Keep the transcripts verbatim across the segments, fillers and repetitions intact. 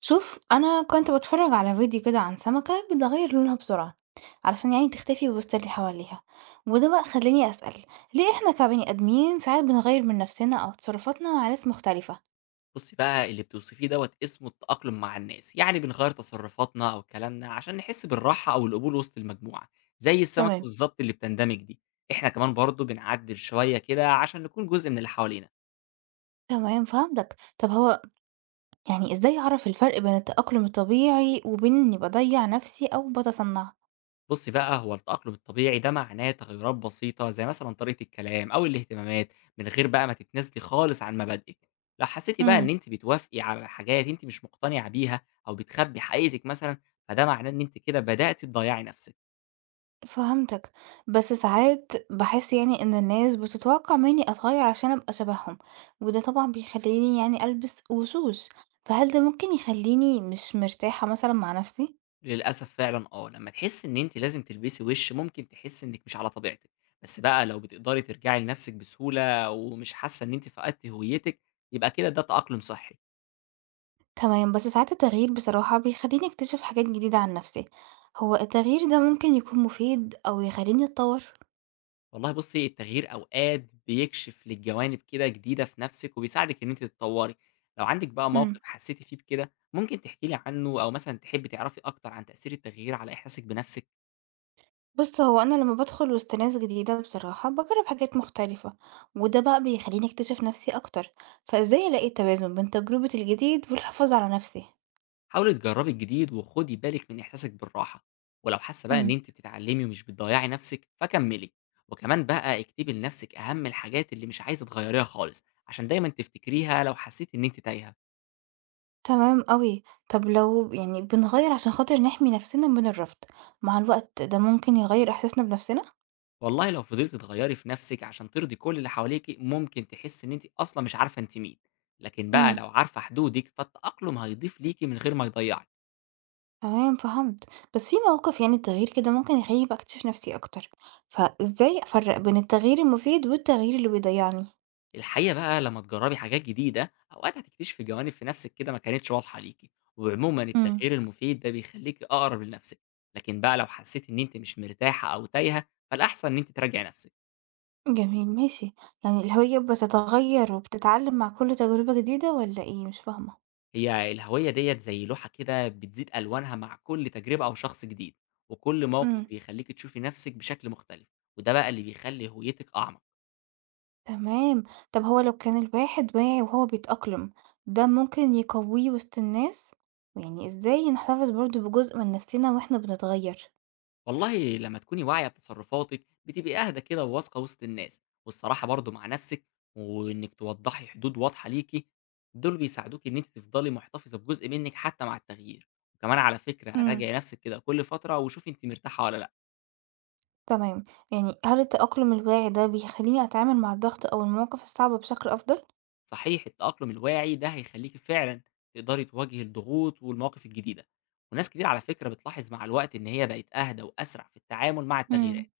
شوف انا كنت بتفرج على فيديو كده عن سمكة بتغير لونها بسرعة علشان يعني تختفي وسط اللي حواليها. وده بقى خلاني اسأل ليه احنا كبني ادمين ساعات بنغير من نفسنا او تصرفاتنا مع ناس مختلفة. بُصّي بقى، اللي بتوصفيه دوّة اسمه التأقلم مع الناس، يعني بنغيّر تصرفاتنا أو كلامنا عشان نحس بالراحة أو القبول وسط المجموعة، زي السمكة تمام. بالضبط اللي بتندمج دي، إحنا كمان برضه بنعدّل شوية كده عشان نكون جزء من اللي حوالينا. تمام فهمتك، طب هو يعني ازاي اعرف الفرق بين التأقلم الطبيعي وبين اني بضيع نفسي او بتصنع؟ بُصّي بقى، هو التأقلم الطبيعي ده معناه تغيُّرات بسيطة زي مثلًا طريقة الكلام أو الاهتمامات، من غير بقى ما تتنازلي خالص عن مبادئِك. لو حسيتِ بقى إن أنتِ بتوافقي على حاجات أنتِ مش مقتنعة بيها أو بتخبّي حقيقتِك مثلًا، فده معناه إن أنتِ كده بدأتِ تضيّعي نفسِك. فهمتك، بس ساعات باحس يعني إن الناس بتتوقع مني أتغير عشان أبقى شبههم، وده طبعا بيخليني يعني ألبس وشوش، فهل ده ممكن يخليني مش مرتاحة مثلا مع نفسي؟ للأسف فعلًا آه، لمّا تحسّي إن أنتِ لازم تلبسي وِش، ممكن تحسّي إنِّك مش على طبيعتِك، بس بقى لو بتقدري ترجعي لنَفْسِك بسهولة ومش حاسّة إن أنتِ فقدتِ هويتِك، يبقى كده ده تأقلُم صحّي. تمام، بس ساعات التغيير بصراحة بيخليني أكتشف حاجات جديدة عن نفسي، هو التغيير ده ممكن يكون مفيد أو يخليني أتطور؟ والله بُصّي، التغيير أوقات بيكشف لِك جوانب كده جديدة في نَفْسِك وبيساعدِك إن أنتِ تتطوّري. لو عندِك بقى إمم. موقِف حسّيتِ فيه بكده، ممكن تحكي لي عنّه أو مثلًا تحبّي تعرفي أكتر عن تأثير التغيير على إحساسِك بنَفْسِك؟ بُص، هو أنا لمّا بادخل وسط ناس جديدة بصراحة باجرّب حاجات مختلفة، وده بقى بيخلّيني أكتشف نفسي أكتر، فإزاي ألاقي التوازن بين تجربة الجديد والحفاظ على نفسي؟ حاولي تجربي الجديد وخدي بالك من احساسك بالراحه، ولو حاسه بقى ان إمم. انت بتتعلمي ومش بتضيعي نفسك فكملي. وكمان بقى اكتبي لنفسك اهم الحاجات اللي مش عايزه تغيريها خالص عشان دايما تفتكريها لو حسيت ان انت تايهه. تمام أوي. طب لو يعني بنغيّر عشان خاطر نحمي نفسنا من الرفض، مع الوقت ده ممكن يغيّر إحساسنا بنفسنا؟ والله لو فضلتي تغيري في نفسك عشان ترضي كل اللي حواليكي ممكن تحسي ان انت اصلا مش عارفه انت مين، لكن بقى إمم. لو عارفه حدودك فالتاقلم هيضيف ليكي من غير ما يضيعك. تمام فهمت. بس في مواقف يعني التغيير كده ممكن يخلّيني بقى أكتشف نفسي أكتر، فإزاي أفرّق بين التغيير المفيد والتغيير اللي بيضيّعني؟ الحقيقة بقى لمّا تجرّبي حاجات جديدة، أوقات هتكتشفي جوانب في نَفْسِك كده ما كانتش واضحة ليكِ، وعمومًا إمم. التغيير المفيد ده بيخلّيكِ أقرب لنَفْسِك، لكن بقى لو حسّيتِ إن أنتِ مش مرتاحة أو تايهة، فالأحسن إن أنتِ تراجعي نَفْسِك. جميل ماشي، يعني الهوية بتتغيّر وبتتعلّم مع كل تجربة جديدة والّا إيه؟ مش فاهمة. هي الهوية ديّة زي لوحة كده بتزيد ألوانها مع كل تجربة أو شخص جديد، وكل موقف إمم، بيخلّيكِ تشوفي نَفْسِك بشكل مختلف، وده بقى اللي بيخلّي هويتِك أعمق. تمام. طب هو لو كان الواحد واعي وهو بيتأقلم، ده ممكن يقوّيه وسط الناس؟ ويعني إزاي نحتفظ برضه بجزء من نفسنا وإحنا بنتغيّر؟ والله لما تكوني واعية بتصرفاتك بتبقي أهدى كده وواثقة وسط الناس والصراحة برضو مع نفسك، وإنك توضحي حدود واضحة ليكي دول بيساعدوك إن أنت تفضلي محتفظة بجزء منك حتى مع التغيير. وكمان على فكرة إمم، راجعي نفسك كده كل فترة وشوفي أنت مرتاحة ولا لأ. تمام. يعني هل التأقلم الواعي ده بيخلّيني أتعامل مع الضغط أو المواقف الصعبة بشكل أفضل؟ صحيح التأقلم الواعي ده هيخليك فعلا تقدري تواجهي الضغوط والمواقف الجديدة، وناس كتير على فكرة بتلاحظ مع الوقت إن هي بقت أهدى وأسرع في التعامل مع إمم. التغييرات.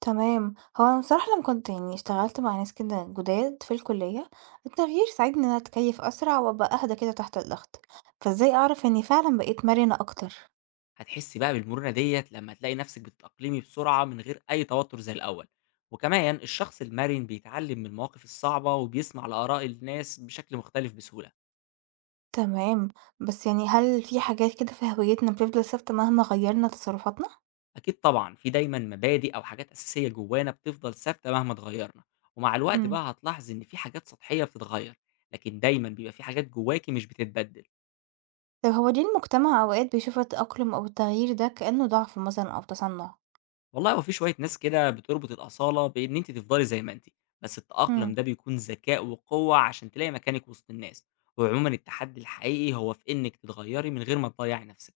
تمام، هو أنا بصراحة لما كنت يعني اشتغلت مع ناس كده جداد في الكلية، التغيير ساعدني إن أنا أتكيف أسرع وأبقى أهدى كده تحت الضغط، فإزاي أعرف إني فعلا بقيت مرنة أكتر؟ هتحسي بقى بالمرونة ديّة لمّا تلاقي نفسِك بتتأقلمي بسرعة من غير أي توتر زي الأول، وكمان الشخص المرن بيتعلم من المواقف الصعبة وبيسمع لآراء الناس بشكل مختلف بسهولة. تمام، بس يعني هل في حاجات كده في هويتنا بتفضل ثابتة مهما غيرنا تصرفاتنا؟ أكيد طبعًا في دايمًا مبادئ أو حاجات أساسية جوانا بتفضل ثابتة مهما اتغيرنا، ومع الوقت مم. بقى هتلاحظي إن في حاجات سطحية بتتغير، لكن دايمًا بيبقى في حاجات جواكِ مش بتتبدل. طب هو ليه المجتمع أوقات بيشوف التأقلم أو التغيير ده كأنه ضعف مثلا أو تصنع؟ والله هو في شوية ناس كده بتربط الأصالة بإن أنتِ تفضلي زي ما أنتِ، بس التأقلم مم. ده بيكون ذكاء وقوة عشان تلاقي مكانِك وسط الناس، وعمومًا التحدي الحقيقي هو في إنِك تتغيري من غير ما تضيّعي نفسِك.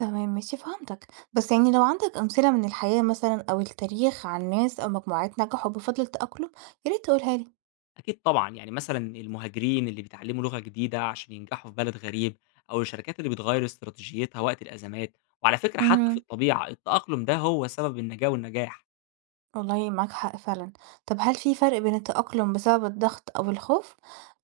تمام ماشي فهمتك، بس يعني لو عندك أمثلة من الحياة مثلا أو التاريخ عن ناس أو مجموعات نجحوا بفضل التأقلم، يا ريت تقولها لي. أكيد طبعًا يعني مثلًا المهاجرين اللي بيتعلموا لغة جديدة عشان ينجحوا في بلد غريب، أو الشركات اللي بتغير استراتيجيتها وقت الأزمات، وعلى فكرة حتى في اهم. الطبيعة التأقلم ده هو سبب النجاة والنجاح. والله معاك حق فعلًا. طب هل في فرق بين التأقلم بسبب الضغط أو الخوف،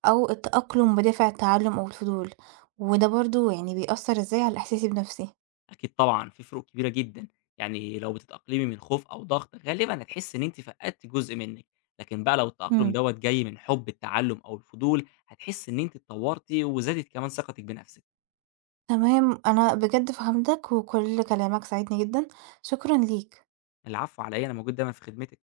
أو التأقلم بدافع التعلم أو الفضول، وده برضه يعني بيأثر إزاي على إحساسي بنفسي؟ أكيد طبعًا، في فروق كبيرة جدًا، يعني لو بتتأقلمي من خوف أو ضغط غالبًا هتحسّي إن أنتِ فقدتِ جزء منِّك، لكن بقى لو التأقلم إمم. دوّة جاي من حب التعلم أو الفضول، هتحسّي إن أنتِ اتطورتِ وزادت كمان ثقتِك بنفسِك. تمام، أنا بجد فهمتك وكل كلامك ساعدني جدًا، شكرًا ليك. العفو على إيه، أنا موجود دايمًا في خدمتِك.